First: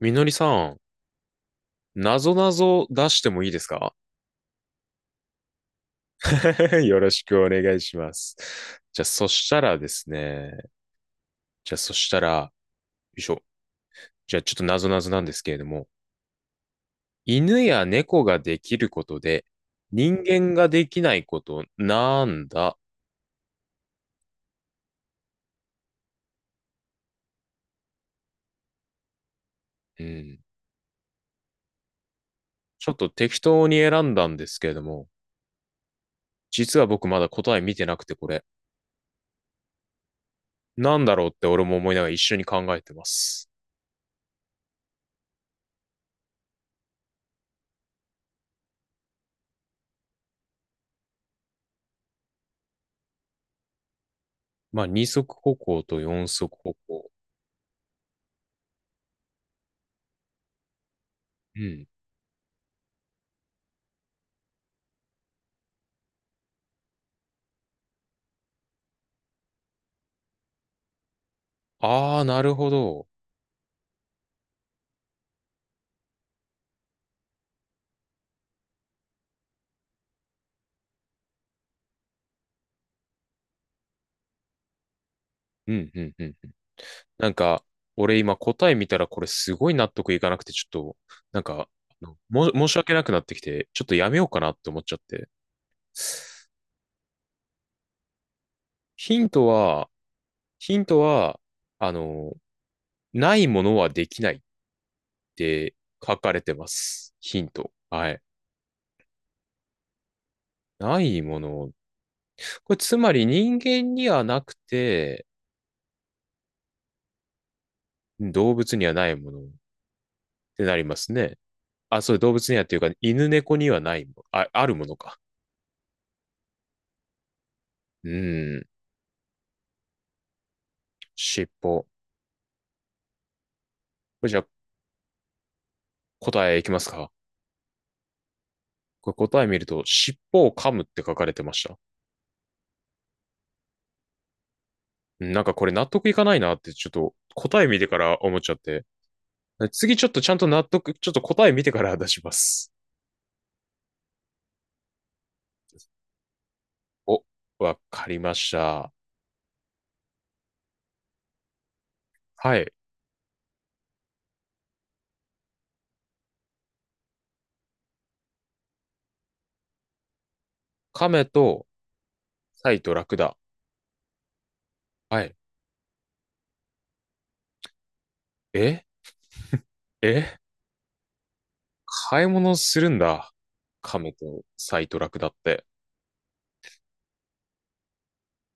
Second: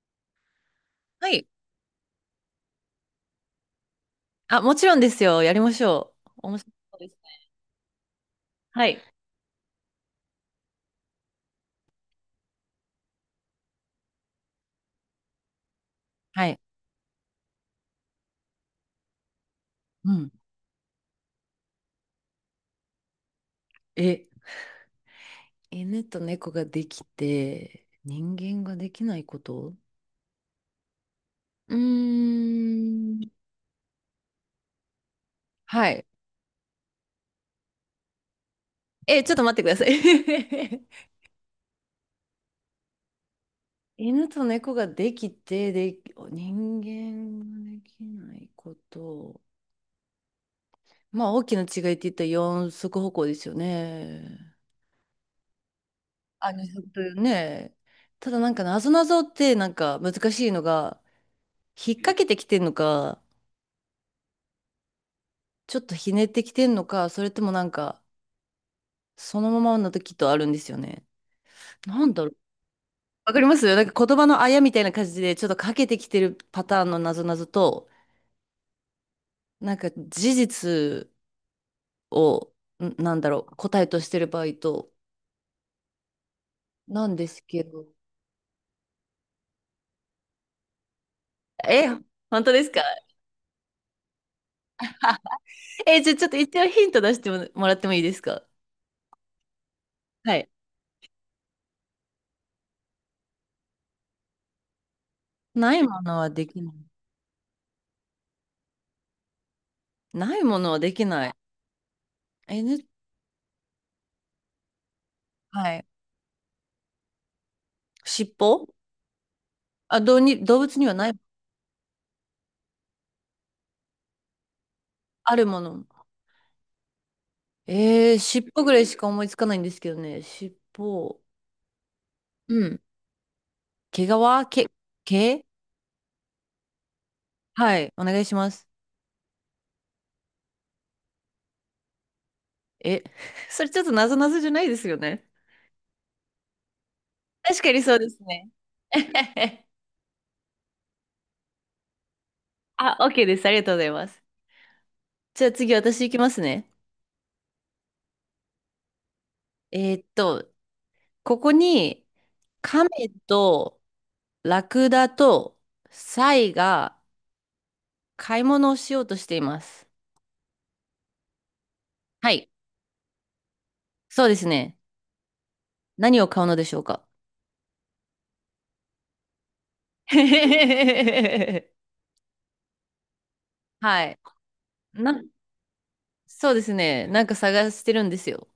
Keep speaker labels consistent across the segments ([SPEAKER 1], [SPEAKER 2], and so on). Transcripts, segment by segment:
[SPEAKER 1] みのりさん、
[SPEAKER 2] はい。
[SPEAKER 1] なぞなぞ出してもいいですか？
[SPEAKER 2] あ、もちろんですよ。やりましょう。面白 そ
[SPEAKER 1] よ
[SPEAKER 2] うで
[SPEAKER 1] ろ
[SPEAKER 2] す
[SPEAKER 1] しくお
[SPEAKER 2] ね。
[SPEAKER 1] 願いします。
[SPEAKER 2] はい。
[SPEAKER 1] じゃあ、そしたらですね、じゃあ、そしたら、よいしょ。じゃあ、ちょっとなぞなぞなんですけれども、
[SPEAKER 2] はい。
[SPEAKER 1] 犬や猫ができることで、
[SPEAKER 2] う
[SPEAKER 1] 人
[SPEAKER 2] ん。
[SPEAKER 1] 間ができないこと、なんだ？
[SPEAKER 2] え、犬と猫ができて、人間ができないこと？
[SPEAKER 1] うん。
[SPEAKER 2] うー
[SPEAKER 1] ちょっと
[SPEAKER 2] ん。
[SPEAKER 1] 適当に選んだんですけれども、
[SPEAKER 2] はい。
[SPEAKER 1] 実は僕まだ答え見てなくて、これ、
[SPEAKER 2] え、ちょっと待ってください。
[SPEAKER 1] なんだろうって俺も思いながら一緒に考えてます。
[SPEAKER 2] 犬と猫ができて、で、人間ができないこと。まあ、大きな違いって言ったら四足歩行ですよね。
[SPEAKER 1] まあ、二足歩行と四
[SPEAKER 2] あ、
[SPEAKER 1] 足
[SPEAKER 2] 二
[SPEAKER 1] 歩
[SPEAKER 2] 足とい
[SPEAKER 1] 行。
[SPEAKER 2] うね。ただなんかなぞなぞってなんか難しいのが、
[SPEAKER 1] うん。
[SPEAKER 2] 引っ掛けてきてんのか、ちょっとひねってきてんのか、それともなんか、そのままの時とあるんですよね。なん
[SPEAKER 1] あ
[SPEAKER 2] だ
[SPEAKER 1] あ、
[SPEAKER 2] ろう。
[SPEAKER 1] なるほど。
[SPEAKER 2] わかります。なんか言葉のあやみたいな感じで、ちょっとかけてきてるパターンのなぞなぞと、なんか事実を、なんだろう、答えとしてる場合と、
[SPEAKER 1] うんうんうん。
[SPEAKER 2] なんで
[SPEAKER 1] なん
[SPEAKER 2] すけ
[SPEAKER 1] か、
[SPEAKER 2] ど。
[SPEAKER 1] 俺今答え見たらこれすごい納得いかなくて、ちょっと、なんか、
[SPEAKER 2] え、
[SPEAKER 1] あの
[SPEAKER 2] 本
[SPEAKER 1] も、
[SPEAKER 2] 当で
[SPEAKER 1] 申
[SPEAKER 2] す
[SPEAKER 1] し
[SPEAKER 2] か？
[SPEAKER 1] 訳なくなってきて、ちょっとやめようかなって思っちゃって。
[SPEAKER 2] え、じゃあちょっと一応ヒント出してもらってもいいですか？
[SPEAKER 1] ヒントは、
[SPEAKER 2] はい。
[SPEAKER 1] ヒントは、あの、ないものはできないっ
[SPEAKER 2] な
[SPEAKER 1] て
[SPEAKER 2] いも
[SPEAKER 1] 書
[SPEAKER 2] のは
[SPEAKER 1] かれ
[SPEAKER 2] で
[SPEAKER 1] て
[SPEAKER 2] き
[SPEAKER 1] ま
[SPEAKER 2] ない。
[SPEAKER 1] す。ヒント。はい。
[SPEAKER 2] ないものはで
[SPEAKER 1] な
[SPEAKER 2] き
[SPEAKER 1] い
[SPEAKER 2] ない。
[SPEAKER 1] もの。
[SPEAKER 2] え、
[SPEAKER 1] これ
[SPEAKER 2] ね、
[SPEAKER 1] つまり人間にはなくて、
[SPEAKER 2] はい。尻
[SPEAKER 1] 動
[SPEAKER 2] 尾。
[SPEAKER 1] 物にはないものっ
[SPEAKER 2] あ、どうに、動
[SPEAKER 1] てな
[SPEAKER 2] 物
[SPEAKER 1] り
[SPEAKER 2] には
[SPEAKER 1] ま
[SPEAKER 2] な
[SPEAKER 1] す
[SPEAKER 2] い？
[SPEAKER 1] ね。あ、そう、動物にはっていうか、犬猫にはないもの。あ、あるものか。
[SPEAKER 2] あるもの。
[SPEAKER 1] う
[SPEAKER 2] 尻尾
[SPEAKER 1] ん。
[SPEAKER 2] ぐらいしか思いつかないんですけどね。尻尾。
[SPEAKER 1] 尻尾。
[SPEAKER 2] うん。
[SPEAKER 1] これじゃ
[SPEAKER 2] 毛
[SPEAKER 1] あ
[SPEAKER 2] 皮。毛、毛。
[SPEAKER 1] 答えいきますか？
[SPEAKER 2] はい。お願いします。
[SPEAKER 1] これ答え見ると、尻尾を噛むって書かれてました。
[SPEAKER 2] え、それちょっとなぞなぞじゃないですよね。
[SPEAKER 1] なんかこれ納得いかないなってちょっと答
[SPEAKER 2] 確
[SPEAKER 1] え
[SPEAKER 2] か
[SPEAKER 1] 見
[SPEAKER 2] に
[SPEAKER 1] て
[SPEAKER 2] そ
[SPEAKER 1] か
[SPEAKER 2] うで
[SPEAKER 1] ら
[SPEAKER 2] す
[SPEAKER 1] 思っ
[SPEAKER 2] ね。
[SPEAKER 1] ちゃって。次ちょっとちゃんと納得、ちょっと答え見てから出します。
[SPEAKER 2] あ、OK です。ありがとうございます。じゃあ次私行きますね。
[SPEAKER 1] お、わかりました。
[SPEAKER 2] えーっと、ここに
[SPEAKER 1] はい。
[SPEAKER 2] 亀とラクダとサイが買い物をしようとしています。
[SPEAKER 1] 亀と
[SPEAKER 2] はい。
[SPEAKER 1] サイとラクダ。
[SPEAKER 2] そうですね。
[SPEAKER 1] はい。
[SPEAKER 2] 何を買うのでしょうか？
[SPEAKER 1] ええ、 買い物するんだ。
[SPEAKER 2] は
[SPEAKER 1] 亀
[SPEAKER 2] い。
[SPEAKER 1] とサイとラ
[SPEAKER 2] な、
[SPEAKER 1] クダって。
[SPEAKER 2] そうですね。なんか探してるんですよ。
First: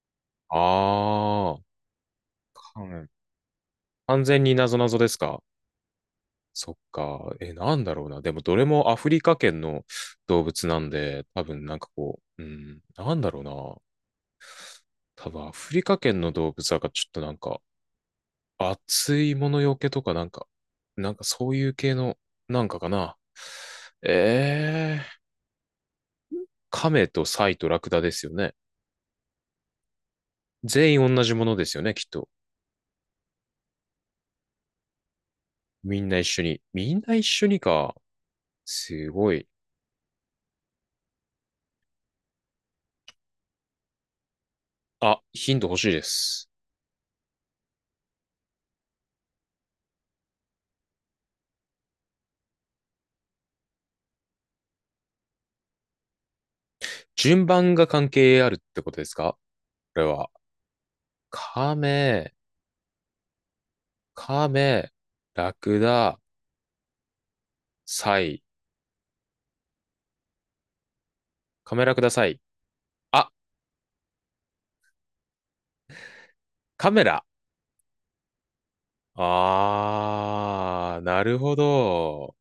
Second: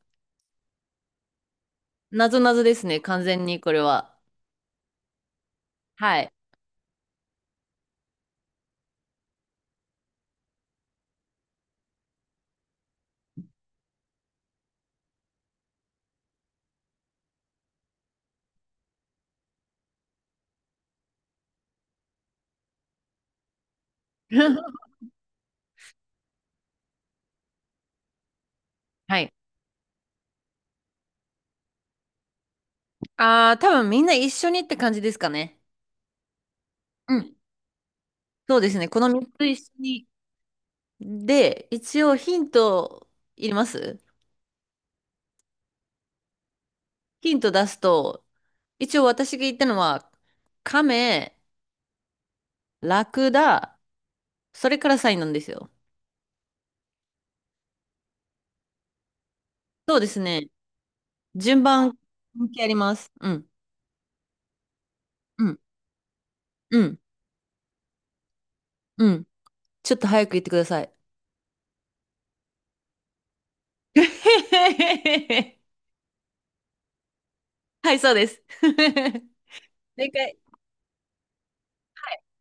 [SPEAKER 1] あー。
[SPEAKER 2] なぞなぞです
[SPEAKER 1] 完
[SPEAKER 2] ね。完全にこれは。
[SPEAKER 1] 完全に謎謎ですか？
[SPEAKER 2] はい。
[SPEAKER 1] そっか。え、なんだろうな。でも、どれもアフリカ圏の動物なんで、多分なんかこう、うん、なんだろうな。多分アフリカ圏の動物だからちょっとなんか、熱いものよけとかなんか、なんかそういう系の、なんかかな。えー、カメとサイとラクダですよね。
[SPEAKER 2] はい。
[SPEAKER 1] 全員同じものですよね、きっと。
[SPEAKER 2] ああ、多分みんな一緒にって感じですかね。
[SPEAKER 1] みんな一緒に。みんな
[SPEAKER 2] う
[SPEAKER 1] 一
[SPEAKER 2] ん。
[SPEAKER 1] 緒にか。
[SPEAKER 2] そうですね。この
[SPEAKER 1] す
[SPEAKER 2] 3
[SPEAKER 1] ご
[SPEAKER 2] つ
[SPEAKER 1] い。
[SPEAKER 2] 一緒に。で、一応ヒントいります？
[SPEAKER 1] あ、ヒント欲しいです。
[SPEAKER 2] ヒント出すと、一応私が言ったのは、亀、ラクダ、それからサイなんですよ。
[SPEAKER 1] 順番が関係あるってことですか、
[SPEAKER 2] そ
[SPEAKER 1] こ
[SPEAKER 2] う
[SPEAKER 1] れ
[SPEAKER 2] です
[SPEAKER 1] は？
[SPEAKER 2] ね。順
[SPEAKER 1] カ
[SPEAKER 2] 番
[SPEAKER 1] メ、
[SPEAKER 2] 関係あります。うん。
[SPEAKER 1] カメ、
[SPEAKER 2] う
[SPEAKER 1] ラ
[SPEAKER 2] ん。
[SPEAKER 1] クダ、
[SPEAKER 2] うん。
[SPEAKER 1] サイ、
[SPEAKER 2] うん。ちょっと早く言ってください。
[SPEAKER 1] カメラください。あ、カメラ。
[SPEAKER 2] はい、そうです。なんか、
[SPEAKER 1] あー、なるほど。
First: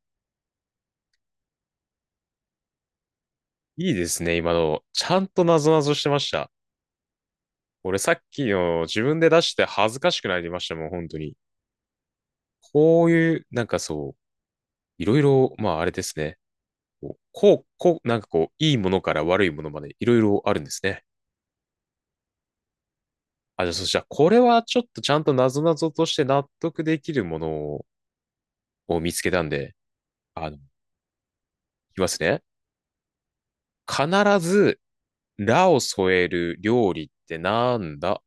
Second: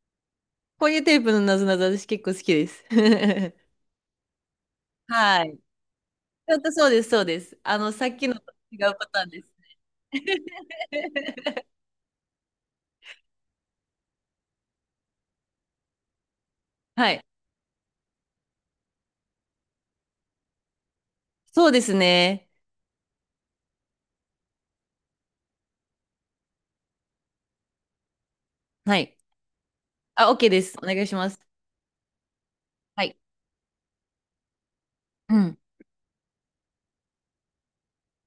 [SPEAKER 2] こういうテープのなぞなぞ、私結構好きです。
[SPEAKER 1] いいですね、今の。ちゃんと
[SPEAKER 2] はい。
[SPEAKER 1] なぞなぞしてました。
[SPEAKER 2] ちょっとそうです、そうです。あの、
[SPEAKER 1] 俺
[SPEAKER 2] さ
[SPEAKER 1] さ
[SPEAKER 2] っ
[SPEAKER 1] っ
[SPEAKER 2] きの
[SPEAKER 1] き
[SPEAKER 2] と違
[SPEAKER 1] の
[SPEAKER 2] う
[SPEAKER 1] 自
[SPEAKER 2] パ
[SPEAKER 1] 分
[SPEAKER 2] ターン
[SPEAKER 1] で出
[SPEAKER 2] です。
[SPEAKER 1] して恥ずかしくなりましたもん、本当に。こういう、なんかそう、いろいろ、まああれですね。
[SPEAKER 2] は
[SPEAKER 1] こう、
[SPEAKER 2] い。
[SPEAKER 1] こう、こうなんかこう、いいものから悪いものまでいろいろあるんですね。
[SPEAKER 2] そうですね。
[SPEAKER 1] あ、じゃあそしたら、これはちょっとちゃんとなぞなぞとして納得できるものを
[SPEAKER 2] は
[SPEAKER 1] 見
[SPEAKER 2] い。
[SPEAKER 1] つけたんで、
[SPEAKER 2] あ、OK
[SPEAKER 1] い
[SPEAKER 2] です。お願いします。
[SPEAKER 1] きますね。
[SPEAKER 2] はい。
[SPEAKER 1] 必ず、
[SPEAKER 2] うん。
[SPEAKER 1] ラを添える料理ってなんだ？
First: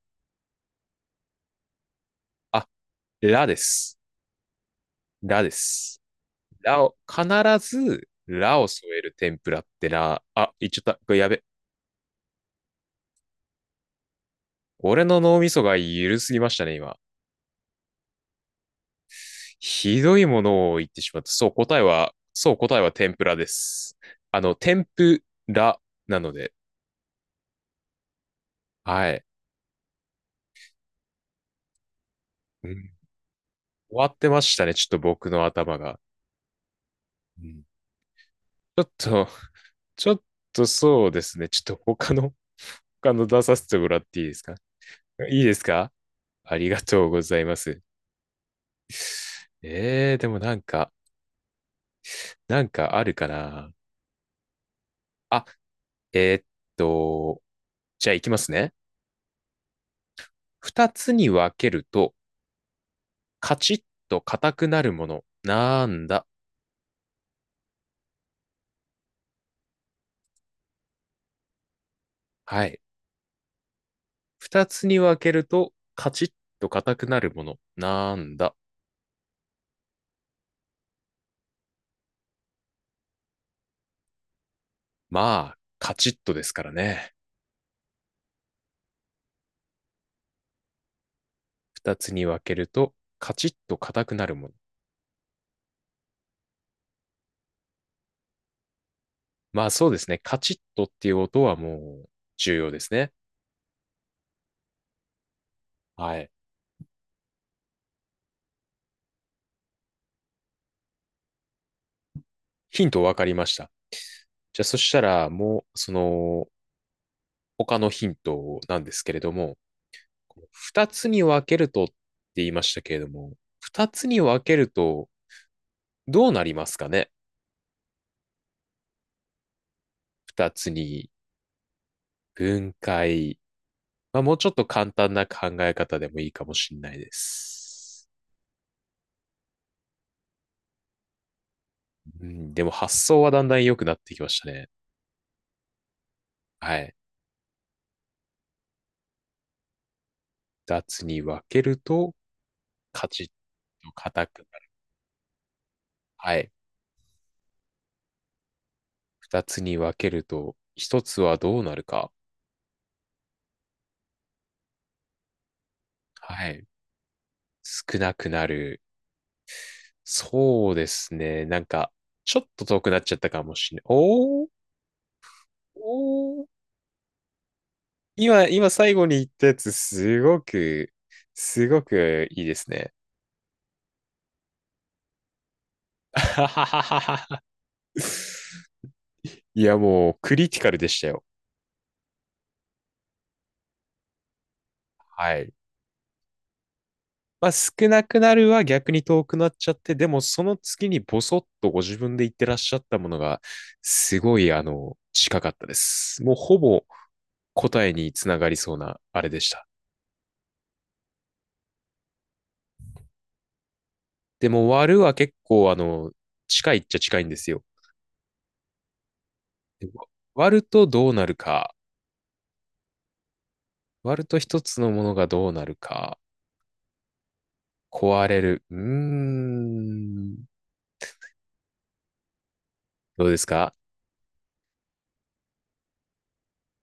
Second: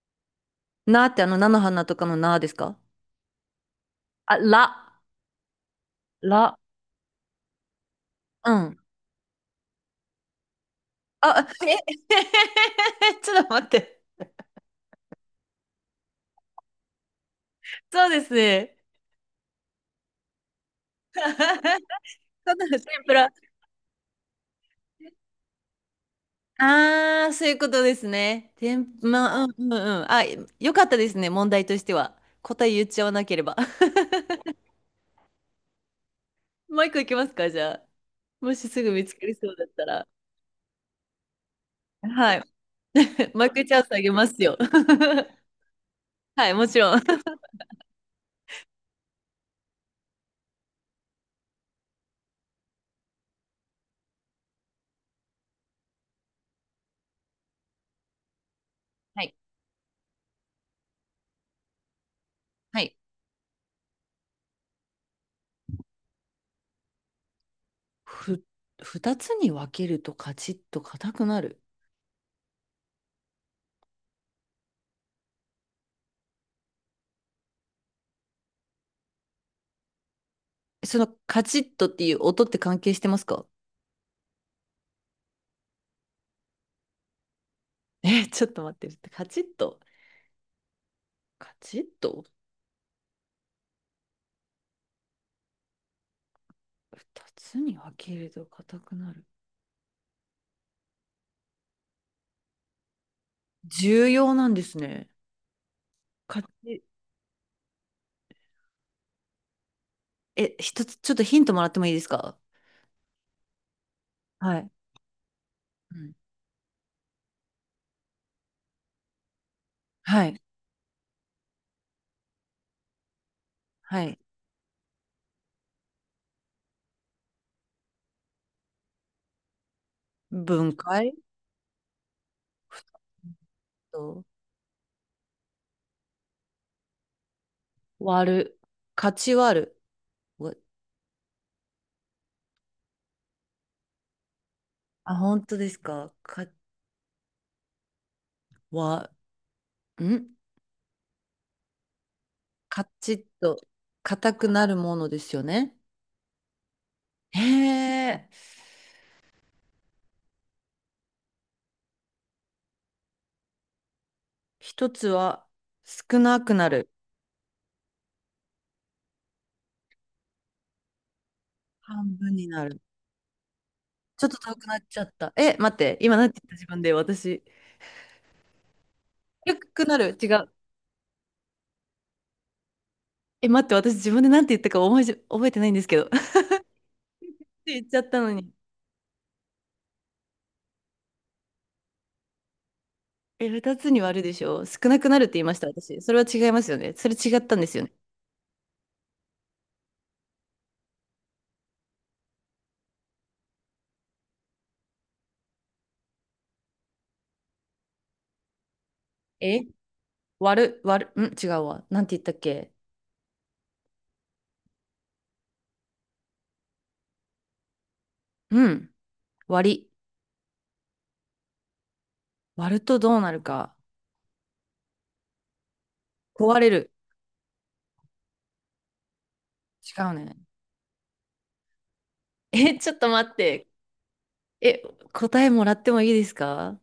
[SPEAKER 2] なーってあの、菜の花とかのなーです
[SPEAKER 1] あ、
[SPEAKER 2] か？
[SPEAKER 1] ラです。
[SPEAKER 2] あ、ら、
[SPEAKER 1] ラです。
[SPEAKER 2] ら。
[SPEAKER 1] ラを、必ず、
[SPEAKER 2] う
[SPEAKER 1] ラを
[SPEAKER 2] ん。
[SPEAKER 1] 添える天ぷらってな、あ、言っちゃった。これやべ。
[SPEAKER 2] あ、え ちょっと待って。
[SPEAKER 1] 俺の脳みそが緩すぎましたね、今。
[SPEAKER 2] そうですね。
[SPEAKER 1] ひどいものを言ってしまった。そう、答えは、そ
[SPEAKER 2] そ
[SPEAKER 1] う、
[SPEAKER 2] んな天
[SPEAKER 1] 答
[SPEAKER 2] の
[SPEAKER 1] え
[SPEAKER 2] シ
[SPEAKER 1] は
[SPEAKER 2] ンプ
[SPEAKER 1] 天ぷ
[SPEAKER 2] ら。
[SPEAKER 1] らです。天ぷらなので、
[SPEAKER 2] ああ、そういうことですね。てん、
[SPEAKER 1] はい。
[SPEAKER 2] まあ、うんうんうん。あ、よかったですね、問題としては。
[SPEAKER 1] う
[SPEAKER 2] 答え言っ
[SPEAKER 1] ん。
[SPEAKER 2] ちゃわなければ。
[SPEAKER 1] 終わってましたね、ちょっと僕の頭が。
[SPEAKER 2] もう一個いきます
[SPEAKER 1] う
[SPEAKER 2] か、じ
[SPEAKER 1] ん。
[SPEAKER 2] ゃあ。もし
[SPEAKER 1] ちょ
[SPEAKER 2] す
[SPEAKER 1] っ
[SPEAKER 2] ぐ見つか
[SPEAKER 1] と、
[SPEAKER 2] りそうだったら。
[SPEAKER 1] ちょっとそうですね。ちょっと他の、
[SPEAKER 2] はい。
[SPEAKER 1] 出
[SPEAKER 2] マイ
[SPEAKER 1] さ
[SPEAKER 2] ク
[SPEAKER 1] せ
[SPEAKER 2] チ
[SPEAKER 1] て
[SPEAKER 2] ャン
[SPEAKER 1] も
[SPEAKER 2] ス
[SPEAKER 1] ら
[SPEAKER 2] あ
[SPEAKER 1] っ
[SPEAKER 2] げ
[SPEAKER 1] ていい
[SPEAKER 2] ま
[SPEAKER 1] です
[SPEAKER 2] す
[SPEAKER 1] か？
[SPEAKER 2] よ。
[SPEAKER 1] いいですか？
[SPEAKER 2] はい、
[SPEAKER 1] あ
[SPEAKER 2] も
[SPEAKER 1] り
[SPEAKER 2] ち
[SPEAKER 1] が
[SPEAKER 2] ろん。
[SPEAKER 1] とうございます。でもなんか、あるかな。あ、えーっと、じゃあいきますね。
[SPEAKER 2] はい。
[SPEAKER 1] 二つに分けると、
[SPEAKER 2] はい。
[SPEAKER 1] カチッと硬くなるもの。なんだ？
[SPEAKER 2] ふ、二つに分けるとカチッと硬くなる。
[SPEAKER 1] はい。二つに分けると、カチッと硬くなるもの。なんだ？
[SPEAKER 2] そのカチッとっていう音って関係してますか？
[SPEAKER 1] まあ、カチッとですからね。
[SPEAKER 2] え、ちょっと待って。カチッと。カチッ
[SPEAKER 1] 二つ
[SPEAKER 2] と。
[SPEAKER 1] に分けると、カチッと硬くなるもの。
[SPEAKER 2] 二つに分けると硬くなる。
[SPEAKER 1] まあそうですね。カチッとっていう音はもう重要ですね。
[SPEAKER 2] 重要なんですね。
[SPEAKER 1] はい。
[SPEAKER 2] かち、え、一つ、ちょっとヒントもらってもいいですか？
[SPEAKER 1] ヒント分かりました。
[SPEAKER 2] は
[SPEAKER 1] じゃあ
[SPEAKER 2] い。
[SPEAKER 1] そしたらもうそ
[SPEAKER 2] うん。
[SPEAKER 1] の他のヒントなんですけれども、
[SPEAKER 2] はい。
[SPEAKER 1] 二つに分けるとって言いましたけれども、二
[SPEAKER 2] は
[SPEAKER 1] つ
[SPEAKER 2] い。
[SPEAKER 1] に分けるとどうなりますかね？二つ
[SPEAKER 2] 分
[SPEAKER 1] に
[SPEAKER 2] 解。
[SPEAKER 1] 分
[SPEAKER 2] ふ
[SPEAKER 1] 解。まあ
[SPEAKER 2] と、
[SPEAKER 1] もうちょっと簡単な考え方でもいいかもしれないです。
[SPEAKER 2] 割る。勝ち割る。わ
[SPEAKER 1] うん、でも発想はだんだん良くなってきましたね。
[SPEAKER 2] あ、本当ですか
[SPEAKER 1] はい。
[SPEAKER 2] わ、ん
[SPEAKER 1] 二つに分けると、
[SPEAKER 2] カ
[SPEAKER 1] カ
[SPEAKER 2] チ
[SPEAKER 1] チ
[SPEAKER 2] ッ
[SPEAKER 1] ッ
[SPEAKER 2] と、
[SPEAKER 1] と硬
[SPEAKER 2] 硬
[SPEAKER 1] く、
[SPEAKER 2] くなるものですよね。
[SPEAKER 1] はい。
[SPEAKER 2] へえ。
[SPEAKER 1] 二つに分けると、一つはどうなるか？
[SPEAKER 2] 一つは、少な
[SPEAKER 1] は
[SPEAKER 2] く
[SPEAKER 1] い。
[SPEAKER 2] なる。
[SPEAKER 1] 少なくなる。そうですね。なんか、
[SPEAKER 2] 半分
[SPEAKER 1] ちょっ
[SPEAKER 2] に
[SPEAKER 1] と
[SPEAKER 2] な
[SPEAKER 1] 遠
[SPEAKER 2] る。
[SPEAKER 1] くなっちゃったかもしれない。
[SPEAKER 2] ちょっと
[SPEAKER 1] おー、
[SPEAKER 2] 遠くなっちゃった。え、待って、今なんて
[SPEAKER 1] おー。
[SPEAKER 2] 言った自分で、私。
[SPEAKER 1] 今最後に言ったや
[SPEAKER 2] 低
[SPEAKER 1] つ、
[SPEAKER 2] くなる。
[SPEAKER 1] す
[SPEAKER 2] 違
[SPEAKER 1] ご
[SPEAKER 2] う。
[SPEAKER 1] く、すごくいいですね。
[SPEAKER 2] え、待って、私自分でなんて言ったか覚えじ、覚えてないんですけど。っ て言っちゃったのに。
[SPEAKER 1] いや、もう、クリティカルでしたよ。
[SPEAKER 2] え、二つに割るでしょ少なくなるって
[SPEAKER 1] は
[SPEAKER 2] 言い
[SPEAKER 1] い。
[SPEAKER 2] ました、私。それは違いますよね。それ違っ
[SPEAKER 1] まあ、
[SPEAKER 2] たんで
[SPEAKER 1] 少
[SPEAKER 2] すよね。
[SPEAKER 1] なくなるは逆に遠くなっちゃって、でもその次にボソッとご自分で言ってらっしゃったものが、すごい、近かったです。もうほぼ答えにつながりそうな、あれでし
[SPEAKER 2] え、
[SPEAKER 1] た。
[SPEAKER 2] 割る、割る、うん、違うわ。なんて言ったっけ？
[SPEAKER 1] でも割るは結構、近いっちゃ近いんですよ。
[SPEAKER 2] うん、割り。
[SPEAKER 1] 割るとどうなるか、
[SPEAKER 2] 割るとどうなるか。
[SPEAKER 1] 割ると一つのものがどうなるか、
[SPEAKER 2] 壊れる。
[SPEAKER 1] 壊れる。うー
[SPEAKER 2] 違うね。
[SPEAKER 1] ん。
[SPEAKER 2] え、ちょっと
[SPEAKER 1] どう
[SPEAKER 2] 待っ
[SPEAKER 1] です
[SPEAKER 2] て。
[SPEAKER 1] か？
[SPEAKER 2] え、答えもらってもいいですか？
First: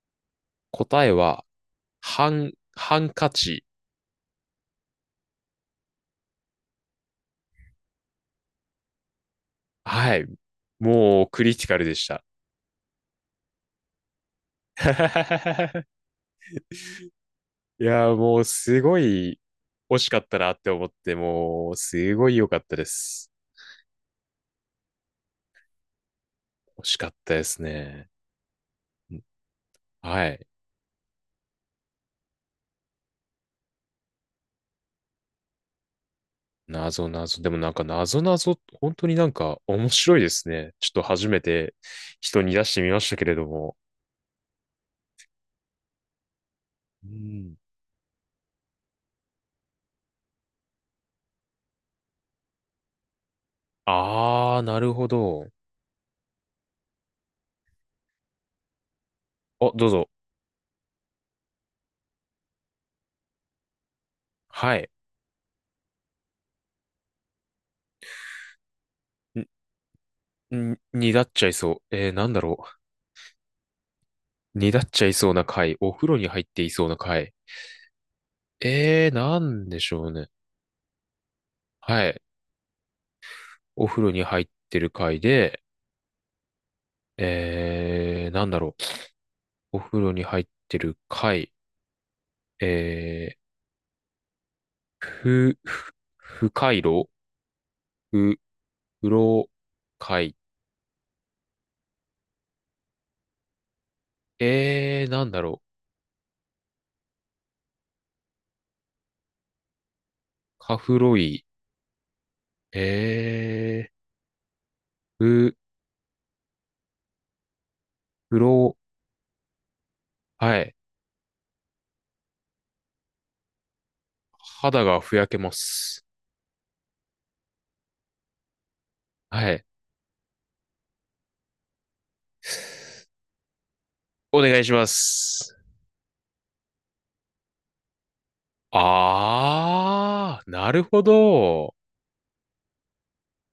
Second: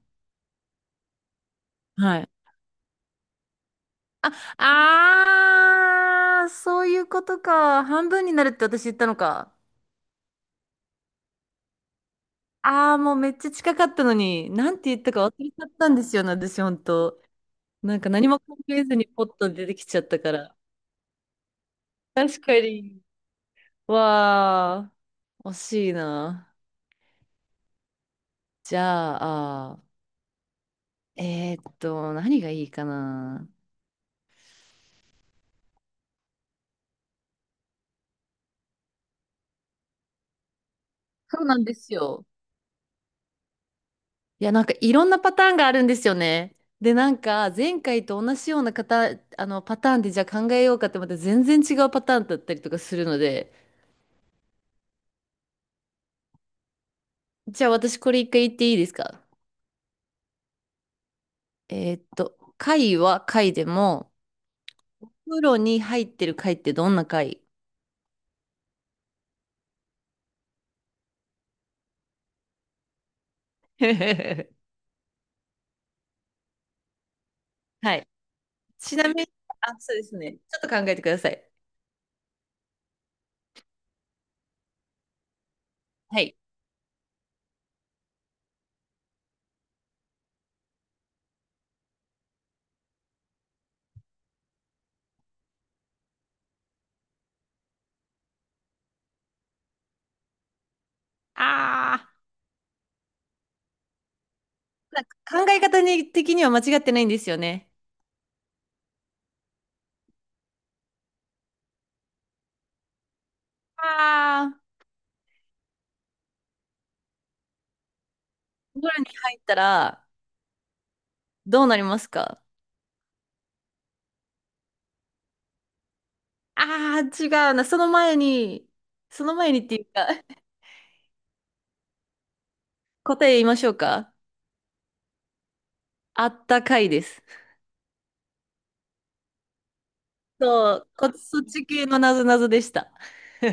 [SPEAKER 1] 答えは、
[SPEAKER 2] はい。
[SPEAKER 1] ハンカチ。
[SPEAKER 2] あ、あー、そういうことか。半分になるって私言ったのか。
[SPEAKER 1] はい。もうクリティカルでした。
[SPEAKER 2] ああもうめっちゃ近かったのに、なんて言ったか忘れちゃっ たんですよね、私、本当。
[SPEAKER 1] い
[SPEAKER 2] なんか
[SPEAKER 1] やー、
[SPEAKER 2] 何
[SPEAKER 1] も
[SPEAKER 2] も
[SPEAKER 1] う
[SPEAKER 2] 考
[SPEAKER 1] す
[SPEAKER 2] えず
[SPEAKER 1] ご
[SPEAKER 2] にポッ
[SPEAKER 1] い
[SPEAKER 2] と出てきち
[SPEAKER 1] 惜
[SPEAKER 2] ゃっ
[SPEAKER 1] し
[SPEAKER 2] た
[SPEAKER 1] かっ
[SPEAKER 2] か
[SPEAKER 1] たな
[SPEAKER 2] ら。
[SPEAKER 1] って思って、もうすごい
[SPEAKER 2] 確
[SPEAKER 1] 良か
[SPEAKER 2] か
[SPEAKER 1] ったで
[SPEAKER 2] に。
[SPEAKER 1] す。
[SPEAKER 2] わー、惜しいな。
[SPEAKER 1] 惜しかったですね。
[SPEAKER 2] じゃあ、
[SPEAKER 1] はい。
[SPEAKER 2] 何がいいかな。
[SPEAKER 1] 謎謎。でもなんか謎謎、本当になんか面白いですね。ちょっと初
[SPEAKER 2] そ
[SPEAKER 1] め
[SPEAKER 2] うなんで
[SPEAKER 1] て
[SPEAKER 2] すよ。
[SPEAKER 1] 人に出してみましたけれども。
[SPEAKER 2] いや、なんかいろんなパターンがあるんですよね。で、
[SPEAKER 1] う
[SPEAKER 2] なんか
[SPEAKER 1] ん。
[SPEAKER 2] 前回と同じような方、あのパターンでじゃあ考えようかってまた全然違うパターンだったりとかするので、
[SPEAKER 1] あー、なるほど。
[SPEAKER 2] じゃあ私これ一回言っていいですか？
[SPEAKER 1] あ、どうぞ。
[SPEAKER 2] 貝は貝でも、
[SPEAKER 1] はい。
[SPEAKER 2] プロに入ってる貝ってどんな貝？
[SPEAKER 1] にだっちゃいそう。なんだろ
[SPEAKER 2] は
[SPEAKER 1] う。にだっちゃいそうな回。お風呂に入っていそうな回。
[SPEAKER 2] い。ちなみに、
[SPEAKER 1] なんで
[SPEAKER 2] あ、
[SPEAKER 1] し
[SPEAKER 2] そうで
[SPEAKER 1] ょう
[SPEAKER 2] す
[SPEAKER 1] ね。
[SPEAKER 2] ね。ちょっと考えてください。
[SPEAKER 1] はい。お風呂に入ってる回で、
[SPEAKER 2] はい。
[SPEAKER 1] なんだろう。お風呂に入ってる回、えー、ふ、ふ、不快炉、ふ、風呂会。
[SPEAKER 2] あ、なん
[SPEAKER 1] なんだ
[SPEAKER 2] か考え
[SPEAKER 1] ろう。
[SPEAKER 2] 方に的には間違ってないんですよね。
[SPEAKER 1] カフロイ。え
[SPEAKER 2] あ、ああ、
[SPEAKER 1] ー、ふ、風呂、
[SPEAKER 2] お風呂に入ったら
[SPEAKER 1] はい。
[SPEAKER 2] どうなりますか？
[SPEAKER 1] 肌がふやけます。
[SPEAKER 2] ああー、違うな。その前に、その
[SPEAKER 1] は
[SPEAKER 2] 前に
[SPEAKER 1] い。
[SPEAKER 2] っていうか、答え言いましょうか。
[SPEAKER 1] お願いします。
[SPEAKER 2] あったかいです。
[SPEAKER 1] あー、な
[SPEAKER 2] そ
[SPEAKER 1] る
[SPEAKER 2] う、
[SPEAKER 1] ほ
[SPEAKER 2] そっち
[SPEAKER 1] ど。
[SPEAKER 2] 系のなぞなぞでした。